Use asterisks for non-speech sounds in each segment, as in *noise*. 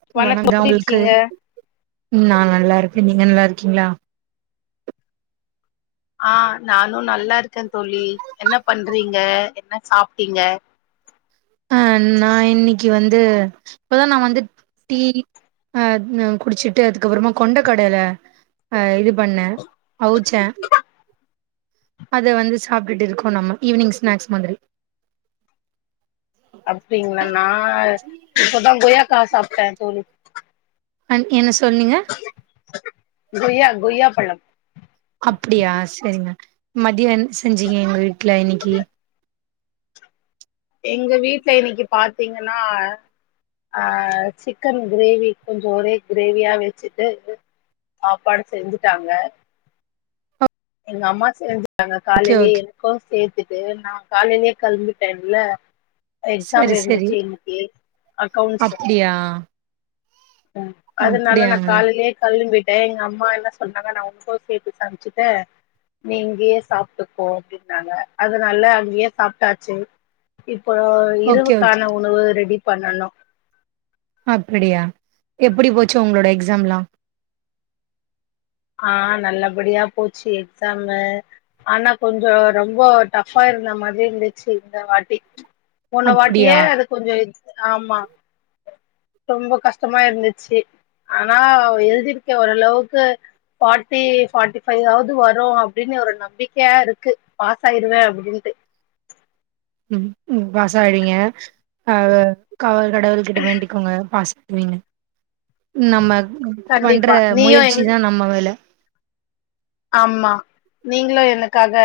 *unintelligible* வணக்கம் எப்டி உங்களுக்கு இருக்கீங்க நான் நல்லா இருக்கே நீங்க நல்லா இருக்கீங்களா அ நானும் நல்லா இருக்கே தோழி என்ன பண்றீங்க என்ன சாப்ட்டீங்க அ நா இன்னைக்கு வந்து இப்பதா நா வந்து டீ அ குடிச்சிட்டு அதுக்கப்பறமா கொண்டை கடைல அ இது பண்ணே அவுச்சே அத வந்து சாப்ட்டுட்டு இருக்கோம் நம்ம ஈவினிங் ஸ்நாக்ஸ் மாதிரி அப்டிங்களா நா இப்பதா கொய்யாக்கா சாப்ட்டேன் தோழி அ என்ன சொன்னீங்க கொய்யா கொய்யா பழம் அப்டியா சரிங்க மதியம் என்ன செஞ்சீங்க எங்க வீட்டுல இன்னைக்கு எங்க வீட்டுல இன்னைக்கு பாத்தீங்கன்னா அ சிக்கன் கிரேவி கொஞ்ச ஒரே கிரேவியா வச்சுட்டு சாப்பாடு செஞ்சுட்டாங்க எங்க அம்மா செஞ்சிட்டாங்க ஓகே காலையிலயே ஓகே எனக்கு சேத்துட்டு நா காலையிலயே கெளம்பிட்டேன்ல எக்ஸாம் சரி சரி இருந்துச்சு இன்னைக்கு அக்கௌன்ஸ் யா அதனால நா காலைலே கெளம்பிட்டேன் எங்க அம்மா என்ன சொன்னாங்க நான் ஒனக்கு சேத்து சமச்சிட்டே நீ இங்கேயே சாப்ட்டுக்கோ அப்டின்னாங்க அதுனால அங்கயே சாப்ட்டாச்சு இப்ப ஓகே ஓகே இரவுக்கான உணவு ரெடி பண்ணணு அப்டியா எப்டி போச்சு உங்களோட எக்ஸாம்லாம் அ நல்லபடியா போச்சு எக்ஸாமு ஆனா கொஞ்ச ரொம்ப டஃப்பா இருந்த மாதிரி இருந்துச்சு இந்த வாட்டி போன வாட்டியே அப்டியா அது கொஞ்ச இ ஆமா ரொம்ப கஷ்டமா இருந்துச்சு ஆனா எழுதியிருக்க ஓரளவுக்கு ஃபாட்டி ஃபாட்டி ஃபைவ் ஆவது வரும் அப்டின்னு ஒரு நம்பிக்கையா இருக்கு பாஸ் ஆயிருவேன் அப்டின்ட்டு ம் ம் பாஸ் ஆயிடுவீங்க அ கடவுள் கிட்ட வேண்டிக்கோங்க பாஸா *unintelligible* நம்ம பண்ற கண்டிப்பா நீயு எங் முயற்சி தா நம்ம வேல ஆமா நீங்களும் எனக்காக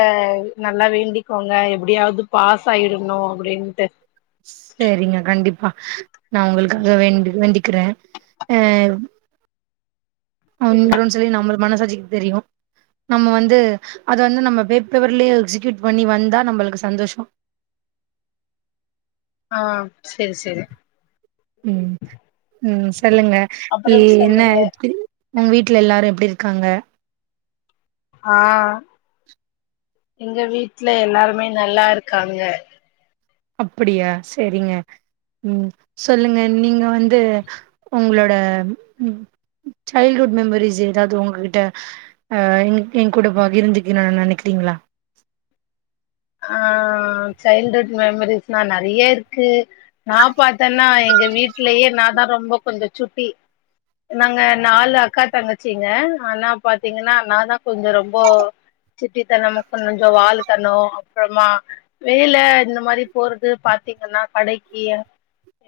நல்லா வேண்டிக்கோங்க எப்படியாவது பாஸ் ஆயிடணு அப்டின்ட்டு சேரிங்க கண்டிப்பா நா உங்களுக்காக வேண்டு வேண்டிக்கிறேன் அ வந்துரும்ன்னு சொல்லி நம்ம மனசாட்சிக்கு தெரியும் நம்ம வந்து அத வந்து நம்ம பேப்பர்லயே எக்ஸியூட் பண்ணி வந்தா நம்மளுக்கு சந்தோஷம் ஆ சேரி சேரி ம் ம் சொல்லுங்க இ அப்புறம் என்ன சொல்லுங்க உங்க வீட்ல எல்லாரு எப்டி இருக்காங்க ஆ எங்க வீட்ல எல்லாருமே நல்லா இருக்காங்க அப்படியா சேரிங்க ம் சொல்லுங்க நீங்க வந்து உங்களோட ம் சைல்ட்வுட் மெமரிஸ் ஏதாவது உங்ககிட்ட அ இன்னிக்கு எங்கூட பகிர்ந்துகுன்னும்னு நெனைக்கிறீங்களா ஆ சைல்ட்ஹுட் மெமரிஸ்னா நறைய இருக்கு நா பாத்தன்னா எங்க வீட்லயே நாதான் ரொம்ப கொஞ்ச சுட்டி நாங்க நாலு அக்கா தங்கச்சீங்க ஆனா பாத்தீங்கன்னா நாதா கொஞ்ச ரொம்போ சுட்டித்தனம் கொஞ்ச வாலுத்தனம் அப்றமா வெளில இந்த மாறி போறது பாத்தீங்கன்னா கடைக்கு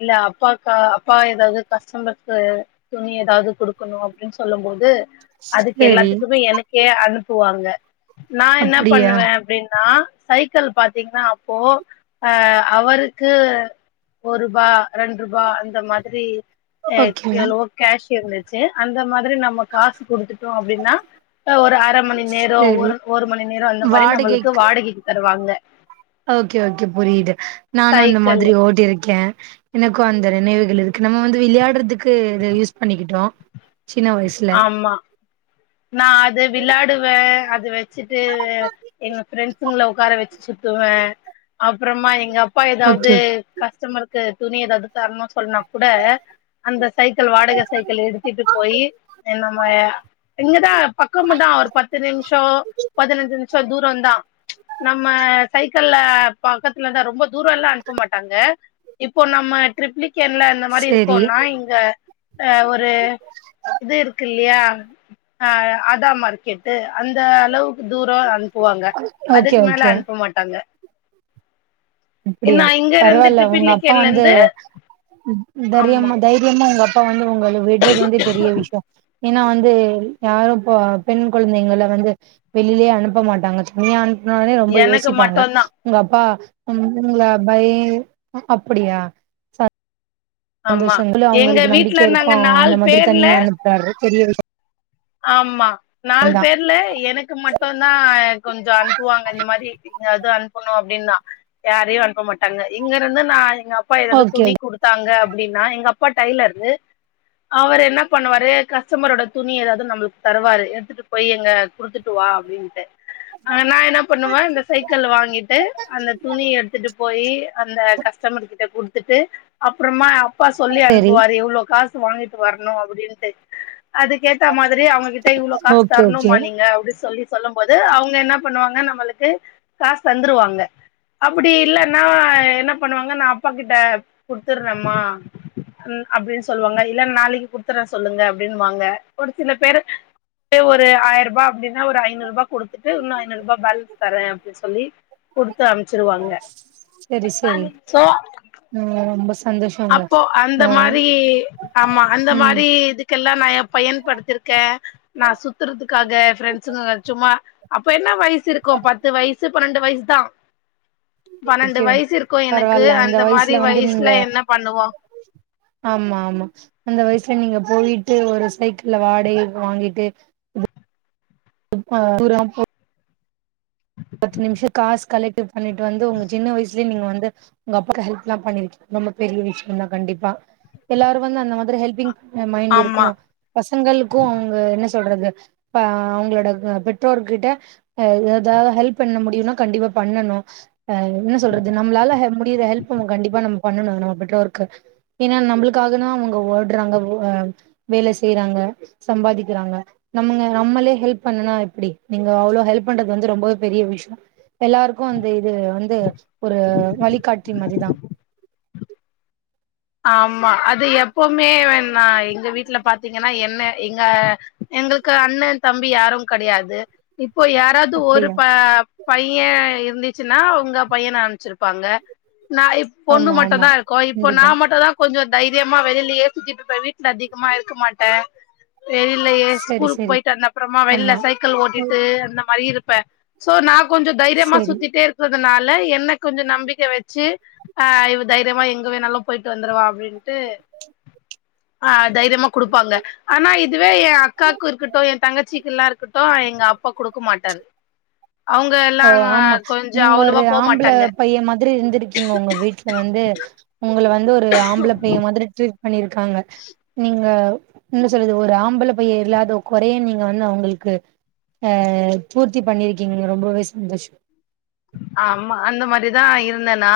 இல்ல அப்பாக்கோ அப்பா ஏதாது கஷ்டமற்க்கு துணி ஏதாவது குடுக்கணு அப்டின்னு சொல்லும் போது அதுக்கு சேரி எல்லாத்துக்குமே எனக்கே அனுப்புவாங்க நா என்னா அப்டியா பண்ணுவே அப்டின்னா சைக்கிள் பாத்தீங்கன்னா அப்போ அ ஹவர்க்கு ஒருபா ரெண்ரூபா அந்த மாதிரி அ ஓகே எவ்ளோ கேஷ் இருந்துச்சு அந்த மாதிரி நம்ம காசு குடுத்துட்டோ அப்டின்னா ஒரு அர மணி நேரம் சேரி ஒரு ஒரு மணி நேரம் அந்த மாறி நம்மளுக்கு வாடகைக்கு வாடகைக்கு தருவாங்க ஓகே ஓகே புரியுது நானு அந்த சைக்கிள் மாதிரி ஓட்டிருக்கேன் எனக்கும் அந்த நினைவுகள் இருக்கு நம்ம வந்து விளையாடுறதுக்கு இத யூஸ் பண்ணிக்கிட்டோ சின்ன வயசுல ஆமா நா அது விளாடுவேன் அது வச் சிட்டு எங்க ஃப்ரண்ட்சுகள உக்கார வச்சு சுத்துவேன் அப்றமா எங்க அப்பா ஓகே ஏதாவது ஓகே கஸ்டமர் க்கு துணி ஏதாது தரணும் சொன்னா கூட அந்த சைக்கிள் வாடக சைக்கிள் எடுத்துட்டு போயி என்னமோயா இங்கதா பக்கம்தா ஒரு பத்து நிமிஷம் பதினஞ்சு நிமிஷம் தூ ரந்தா நம்ம சைக்கிள்ல பக்கத்துல தா ரொம்ப தூரம்லாம் அனுப்ப மாட்டாங்க இப்போ நம்ம ட்ரிப்ளிகேன்ல இந்த மாறி சேரி இருக்கோம்னா இங்க அ ஒரு இது இருக்கு இல்லயா அ ஆதா மார்க்கெட்டு அந்த அளவுக்கு தூரம் அனுப்புவாங்க ஓகே அதுக்கு மேல ஓகே அனுப்ப மாட்டாங்க அப்டியா நா இங்க இருந்து பரவால்ல உங்க அப்பா ட்ரிப்ளிகேன்ல வந்து இருந்து ஆமா தரியமா தைரி ரியமா உங்க அப்பா வந்து உங்கள விட்றது வந்து பெரிய விஷயம் ஏனா வந்து யாரும் பெண் கொழந்தைங்கள வந்து வெளிலயே அனுப்ப மாட்டாங்க தனியா அனுப்புனாவே ரொம்ப எனக்கு யோசிப்பாங்க மட்டுந்தா உங்க அப்பா *unintelligible* பய் அப்படியா ஆமா சந்தோஷங்கள்ல எங்க அவங்களுக்கு நம்பிக்க வீட்ல இருக்கு நாங்க அந்த நாலு மாதிரி பேர்ல தனியா அனுப்புறாரு பெரிய விஷ ஆமா நால் பேர்ல எனக்கு மட் டும்தான் கொஞ்ச அனுப்புவாங்க இந்த மாரி அது அனுப்பணு அப்டின்னா யாரையு அனுப்ப மாட்டாங்க இங்க இருந்து நா எங்க அப்பா ஏதாவது ஓகே துணி குடுத் தாங்க அப்டின்னா எங்க அப்பா டைலரு அவர் என்ன பண்ணுவாரு கஸ்டமரோட துணி ஏதாது நம்மளுக்கு தருவாரு எடுத்துட்டு போய் எங்க குடுத்துட்டு வா அப்டின்ட்டு ஆ நா என்ன பண்ணுவேன் இந்த சைக்கிள் வாங்கிட்டு அந்த துணி எடுத்துட்டு போய் அந்த கஷ் கஷ்டம்பர் கிட்ட குடுத்துட்டு அப்றமா அப்பா சொல்லி சரி அனுப்புவாரு எவ்ளோ காசு வாங்கிட்டு வரணு அப்டின்ட்டு அதுக்கேத்த மாரி அவுங்கிட்ட கிட்ட இவ்ள காசு ஓகே ஓகே தரணுமா நீங்க அப்டி சொல்லி சொல்லும் போது அவுங்க என்ன பண்ணுவாங்க நம்ளுக்கு காசு தந்துருவாங்க அப்டி இல்லன்னா என்ன பண்ணுவாங்க நா அப்பா கிட்ட குடுத்துறம்மா அப்டின்னு சொல்லுவாங்க இல்ல நாளைக்கு குடுத்தறன் சொல்லுங்க அப்டின்னு வாங்க ஒரு சில பேரு ஒரு ஆயரூபா அப்டின்னா ஒரு ஐநூரூபா குடுத்துட்டு இன்னு ஐநூரூபா பேலன்ஸ் தரேன் அப்டின்னு சொல்லி குடுத்து அம்ச்சிருவாங்க செரி செரி ம் ரொம்ப சந்தோஷங்க அப்போ அந்த ஆ மாரி ஆமா அந்த ம் மாரி இதுக்கெல்லா நா பயன்படுத்திருக்கே நா சுத்துறதுக்காக ப்ரெண்ட்ஸுங்க சும்மா அப்ப என்ன வயசு இருக்கு பத்து வயசு பன்னெண்டு வயசு தா பன்னெண்டு ஓகே வயசு இருக்கு எனக்கு பரவால்ல அந்த மாரி வந்து நீங்க வயசுல என்ன பண்ணுவோ ஆமா ஆமா அந்த வயசுல நீங்க போயிட்டு ஒரு சைக்கிள வாடகைக்கு வாங்கிட்டு *inaudible* பத்து நிம்ஷோ காசு கலெக்ட் பண்ணிட்டு வந்து உங்க சின்ன வயசுலேயே நீங்க வந்து உங்க அப்பாக்கு ஹெப்லாம் பண்ணி இருக்கிங்க ரொம்ப பெரிய விஷ்யம் தா கண்டிப்பா எல்லாரு வந்து அந்த மாதிரி ஹெல்பிங் மைண்டு ஆமா இருக்கணு பசங்களுக்கு அவுங்க என்ன சொல்றது ப்பா அவுங்களோட பெற்றோர்க கிட்ட எ தா வது ஹெல்ப் பண்ண முடியும்னா கண்டிப்பா பண்ணனு ஆ என்ன சொல்றது நம்மளால ஹெ முடியிற ஹெல்ப் கண்டிப்பா நம்ம பண்ணணு நம்ம பெற்றோருக்கு ஏனா நம்ளுக்காக தா அவுங்க ஓடுறாங்க வேலை செய்றாங்க சம்பாதிக்கிறாங்க நம்ங்க நம்மளே ஹெல்ப் பண்ணலனா எப்டி நீங்க அவ்ளோ ஹெல்ப் பண்றது வந்து ரொம்பவே பெரிய விஷ்யோ எல்லாருக்கு அந்த இது வந்து ஒரு வழிகாட்டி மாரிதா ஆமா அது எப்போமே வேணா எங்க வீட்ல பாத்தீங்கனா என்ன எங்க எங்களுக்கு அண்ணே தம்பி யாரும் கெடையாது இப்போ யாராவது ஒரு அப்டியா பா பைய இருந்துச்சின்னா அவுங்க பையன அமுச்சிருப்பாங்க நா இப் பொண்ணு ஆமா ஆமா மட்டுந்தா இருக்கோ இப்போ நா கண்டிப்பா மட் டு தா கொஞ்சோ தைரியமா வெளியிலயே சுத்திட்டு இருப்பே வீட்ல அதிகமா இருக்க மாட்டே வெளியிலேயே செரி ஸ்கூலுக்கு செரி போயிட்டு வந்த அப்புறமா வெளியில ஆமா சைக்கிள் ஓட்டிட்டு அந்த மாரி இருப்பே சோ நா கொஞ்ச தைரியமா செரி சுத்திட்டே இரு ப்பதுனால என்ன கொஞ்சோ நம்பிக்க வச்சு ஆ இவ தைரியமா எங்க வேணாலு போயிட்டு வந்தறவா அப்டின்ட்டு ஆ தைரியமா குடுப்பாங்க ஆனா இதுவே ஏ அக்காக்கு இருக்கட்டு ஏ தங்கச்சிக்குலா இருக்கட்டு எங்க அப்பா குடுக்க மாட்டாரு அவங்க எல்லா ஓ ஆமா கொஞ்சோ நீங்க ஒரு அவ்ளவா போ ஆம்பள மாட்டாங்க பைய மாதிரி இருந்திருக்கீங்க உங்க வீட் ல வந்து உங்கள வந்து ஒரு ஆம்பள பைய மாரி ட்ரீட் பண்ணிருக்காங்க நீங்க என்ன சொல்லுறது ஒரு ஆம்பள பைய இல்லாத குறைய நீங்க வந்து அவுங்களுக்கு ஆ பூர்த்தி பண்ணிருக்கீங்க ரொம்பவே சந்தோஷோ ஆமா அந்த மாரிதா இருந்த நா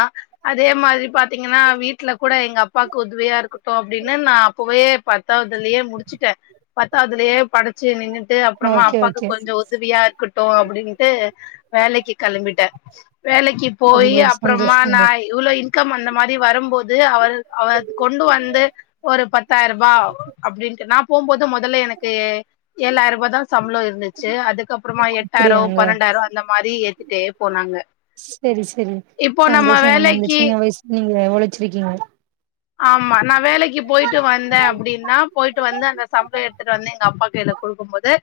அதே மாதிரி பாத்தீங்கன்னா வீட்ல கூட எங்க அப்பாவுக்கு உதவியா இருக்கட்டு அப்டின்னு நா அப்போவே பாத் தாவதுலயே முடிச்சிட்டே பத்தாவதுலேயே படு ச்சு நின்னுட்டு அப்றமா ஓகே அப்பாக்கு ஓகே கொஞ்சோ உதவியா இருக்கட்டு அப்டின்ட்டு வேலைக்கு கெளம்பி ட்டே வேலைக்கி போயி ரொம்ப அப்றமா நா சந்தோஷங்க இவ்ளோ இன்கம் அந்த மாரி வரும் போ து அவர் அவ அது கொண்டு வந்து ஒரு பத்தாயிருபா அப்டின்ட்டு நா போம்போது மொதல்ல எனுக்கு ஏலாயிரரூபாதா சம்ப்ளோ இருந்துச்சி அதுக்கு அப்றமா எட்டாயிரோ அப்டியாங்க பன்னெண்டாயிரோ அந்த மாரி ஏத்திட்டே போனாங்க செரி செரி இப்போ சந்தோஷம் நம்ம இந்த வேலைக்கு சின்ன வயசுல நீங்க எவ்ளோ ஒலச்சிருக்கீங்க ஆம்மா நா வேலைக் கு போயிட்டு வந்தே அப்டின்னா போயிட்டு வந்து அந்த சம்பளோ எடுத்துட்டு வந்து எங்க அப்பா கைல குடுக்கும்போது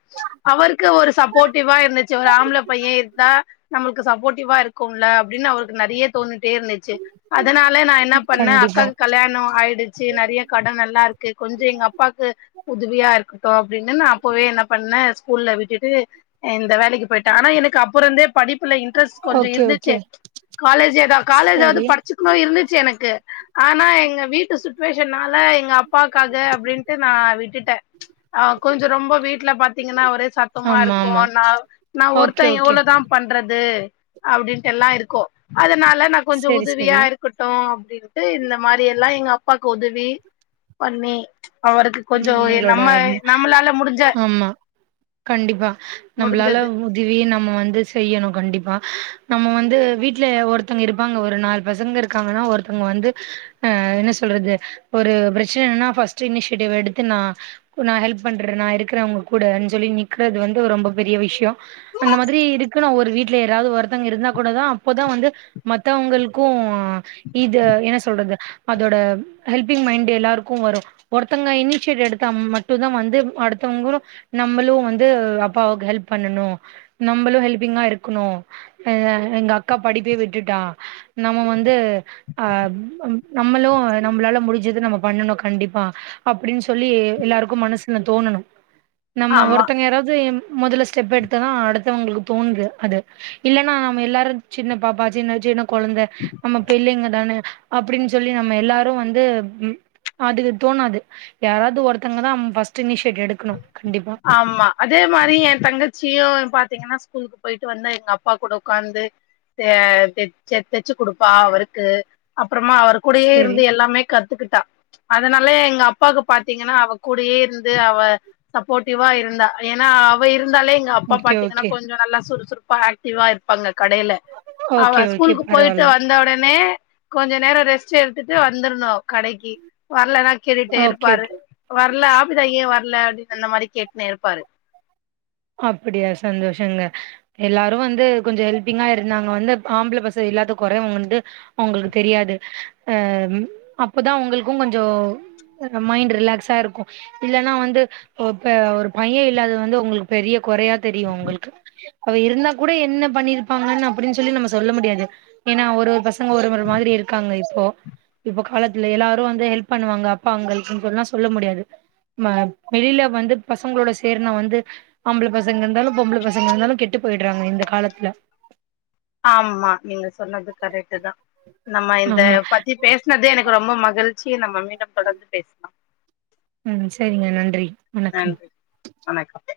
அவருக்கு ஒரு சப்போர்ட்டிவ்வா இருந்துச்சி ஒரு ஆம்ள பையே இருந்தா நம்ளுக் கு சப்போர்ட்டிவ்வா இருக்கும்ல அப்டின்னு அவருக்கு நெறைய தோணிட்டே இருந்துச்சி அதனால நா என்ன பண்ணே கண்டிப்பா அக்காக்கு கல்யாணோ ஆயிடுச்சு நெறைய கடன் எல்லா இருக்கு கொஞ்சொ எங்க அப்பாக்கு உதவியா இருக்கட்டு அப்டின்னு நா அப்பவே என்ன பண்ணே ஸ்கூல்ல விட்டுட்டு இந்த வேலைக்கு பொய்ட்டே ஆனா எனக்கு அப்பொறந்தே படிப்புல இன்ட்ரெஸ் கொஞ்சொ ஓகே இருந்துச்சு ஓகே காலேஜெதா காலேஜாது செரி படுச்சுக்குணு இருந்துச்சு எனக்கு ஆனா எங்க வீட்டு சுட்வேஷன்னால எங்க அப்பாக்காக அப்டின்ட்டு நா விட்டுட்டே ஆ கொஞ்சொ ரொம்ப வீட்ல பாத்திங்கன்னா ஒரே சத்தமா ஆமா இருக்கு ஆமா நா நா ஓகே ஒருத்தே ஓகே எவ்ளோதா பண்றது அப்டின்ட்டெல்லா இருக்கு அதனால நா கொஞ்சொ செரி உதவியா செரி ருக்கட்டு அப்டின்ட்டு இந்த மாரியெல்லா எங்க அப்பாக்கு ஒதவி பண்ணி அவருக்கு கொஞ்சொ ம் எ உங்களோட நம்ம நம்மளால முடுஞ்ச ஆமா கண்டிப்பா நம்பளால முடிஞ்சது உதவிய நம்ம வந்து செய்யணு கண்டிப்பா நம்ம வந்து வீட்ல ஒருத்தங்க இருப்பாங்க ஒரு நால் பசங்க இரு க்காங்கனா ஒருத்தங்க வந்து அ என்ன சொல்றது ஒரு பிரச்சனனா ஃபஸ்ட்டு இனிஷ் டிவ் எடுத்து நா நா ஹெல்ப் பண்ற நா இருக்குற உங்க கூடன் சொல்லி நிக்றது வந்து ஒரு ரொம்ப பெரிய விஷ்யோ அந்த மாதிரி இருக்கு நா ஒரு வீட்ல யராவ்து ஒருத்தங்க இருந்தா கொடதா அப்போதா வந்து மத்தவங்களுக்கு அ இது என்ன சொல்றது அதோட ஹெல்பிங் மைண்ட்டு எல்லாருக்கு வரு ஒருத்தங்க இன்னிஷேட் எடுத்தா மட்டுதா வந்து அடுத்தவங்ளு நம்பளு வந்து அப்பாவுக்கு ஹெல்ப் பண்ணனு நம்பளு ஹெல்பிங்கா இருக்கணு எல்ல எங்க அக்கா படிப்பே விட்டுட்டா நம்ம வந்து ஆ நம்மளு நம்பளால முடுஞ்சது நம்ம பண்ணனு கண்டிப்பா அப்டின் சொல்லி எல்லாருக்கு மனசுன தோணனு நம்ம ஆமா ஒருத்தங்க யாராவ்து மொதல்ல ஸ்டெப் எடுத்ததா அடுத்தவங்ளுக்கு தோனுது அது இல்லன்னா நம்ம எல்லாரு சின்ன பாப்பா சின்ன சின்ன கொழந்த நம்ம பிள்ளைங்கதானே அப்டின்னு சொல்லி நம்ம எல்லாரு வந்து அது தோணாது யாராவ்து ஒருத்தங்கதா ஃபர்ஸ்ட்டு இன்னிஷியேட் எடுக்கணு கண்டிப்பா ஆம்மா அதே மாரி எ தங்கச்சியு பாத்திங்கன்னா ஸ்கூலுக்கு பொயிட்டு வந்தா எங்க அப்பா கூட உக்காந்து தே தெச் செ தெச்சு குடுப்பா அவருக்கு அப்றமா அவருக் சேரி கூடயேயிருந்து எல்லாமே கத்துக்கிட்டா அதனால எங்க அப்பாக்கு பாத்திங்கன்னா அவ கூடேயே இருந்து அவ ஃபோட்டிவா இருந்தா ஏன்னா அவ இருந்தாலே எங்க அப்பா ஓகே பாத்திங்கன்னா ஓகே கொஞ்சொ நல்லா சுறுசுறு பா ஆக்டிவ்வா இருப்பாங்க கடைல ஓகே அவ ஓகே ஸ்கூலுக்கு பொயிட்டு பரவால்ல வந்த ஒடனே கொஞ்சொ நேரொ ரெஸ்ட் எடுத்துட்டு வந்துர்ணு கடக்கி வர்லன்னா கேட்டுட்டே ஓகே இருப்பாரு ஓகே வர்ல ஆபிதா ஏ வர்ல அப்டின்னு அந்த மாரி கேட்ன்னே இருப்பாரு அப்டியா சந்தோஷங்க எல்லாரு வந்து கொஞ்சொ ஹெல்பிங்கா இருந்தாங்க வந்து ஆம்பள பசங் இல்லாத கொற வந்து அவுங்ளுக்கு தெரியாது அ அப்பதா உங்ளுக்கு கொஞ்சோ இந்த மைண்ட்டு ரிலாக்ஸா இருக்கு இல்லன்னா வந்து இப்ப ஒரு பையெ இல்லாது வந்து உங்ளுக் பெரிய கொறையா தெரியு ஒங்களுக்கு அவெ இருந்தா கூட என்ன பண்ணிருப்பாங்கனு அப்டின்னு சொல்லி நம்ம சொல்ல முடியாது ஏன்னா ஒரு ஒரு பச ங்க ஒரு ஒரு மாதுரி இருக்காங்க இப்போ இப்ப காலத்துல எல்லாரு வந்து ஹெல்ப் பண்ணுவாங்க அப்பாங்கல்குன் சொன்னா சொல்ல முடியாது ம வெளில வந்து பசங்ளோட சேர்னா வந்து ஆம்பள பசங்க இருந்தாலு பொம்பள பசங்க இருந்தாலு கெட்டு போயிட்றாங்க இந்த காலத்துல ஆமா நீங்க சொன்னது கரெட்டுதா நம்ம இந்த ஆமா பத்தி பேச து எனக்கு ரொம்ப மகிழ்ச்சி நம்ம மீண்டும் தொடர்ந்து பேசலா ம் செரிங்க நன்றி வணக்கம் நன்றி வணக்கம்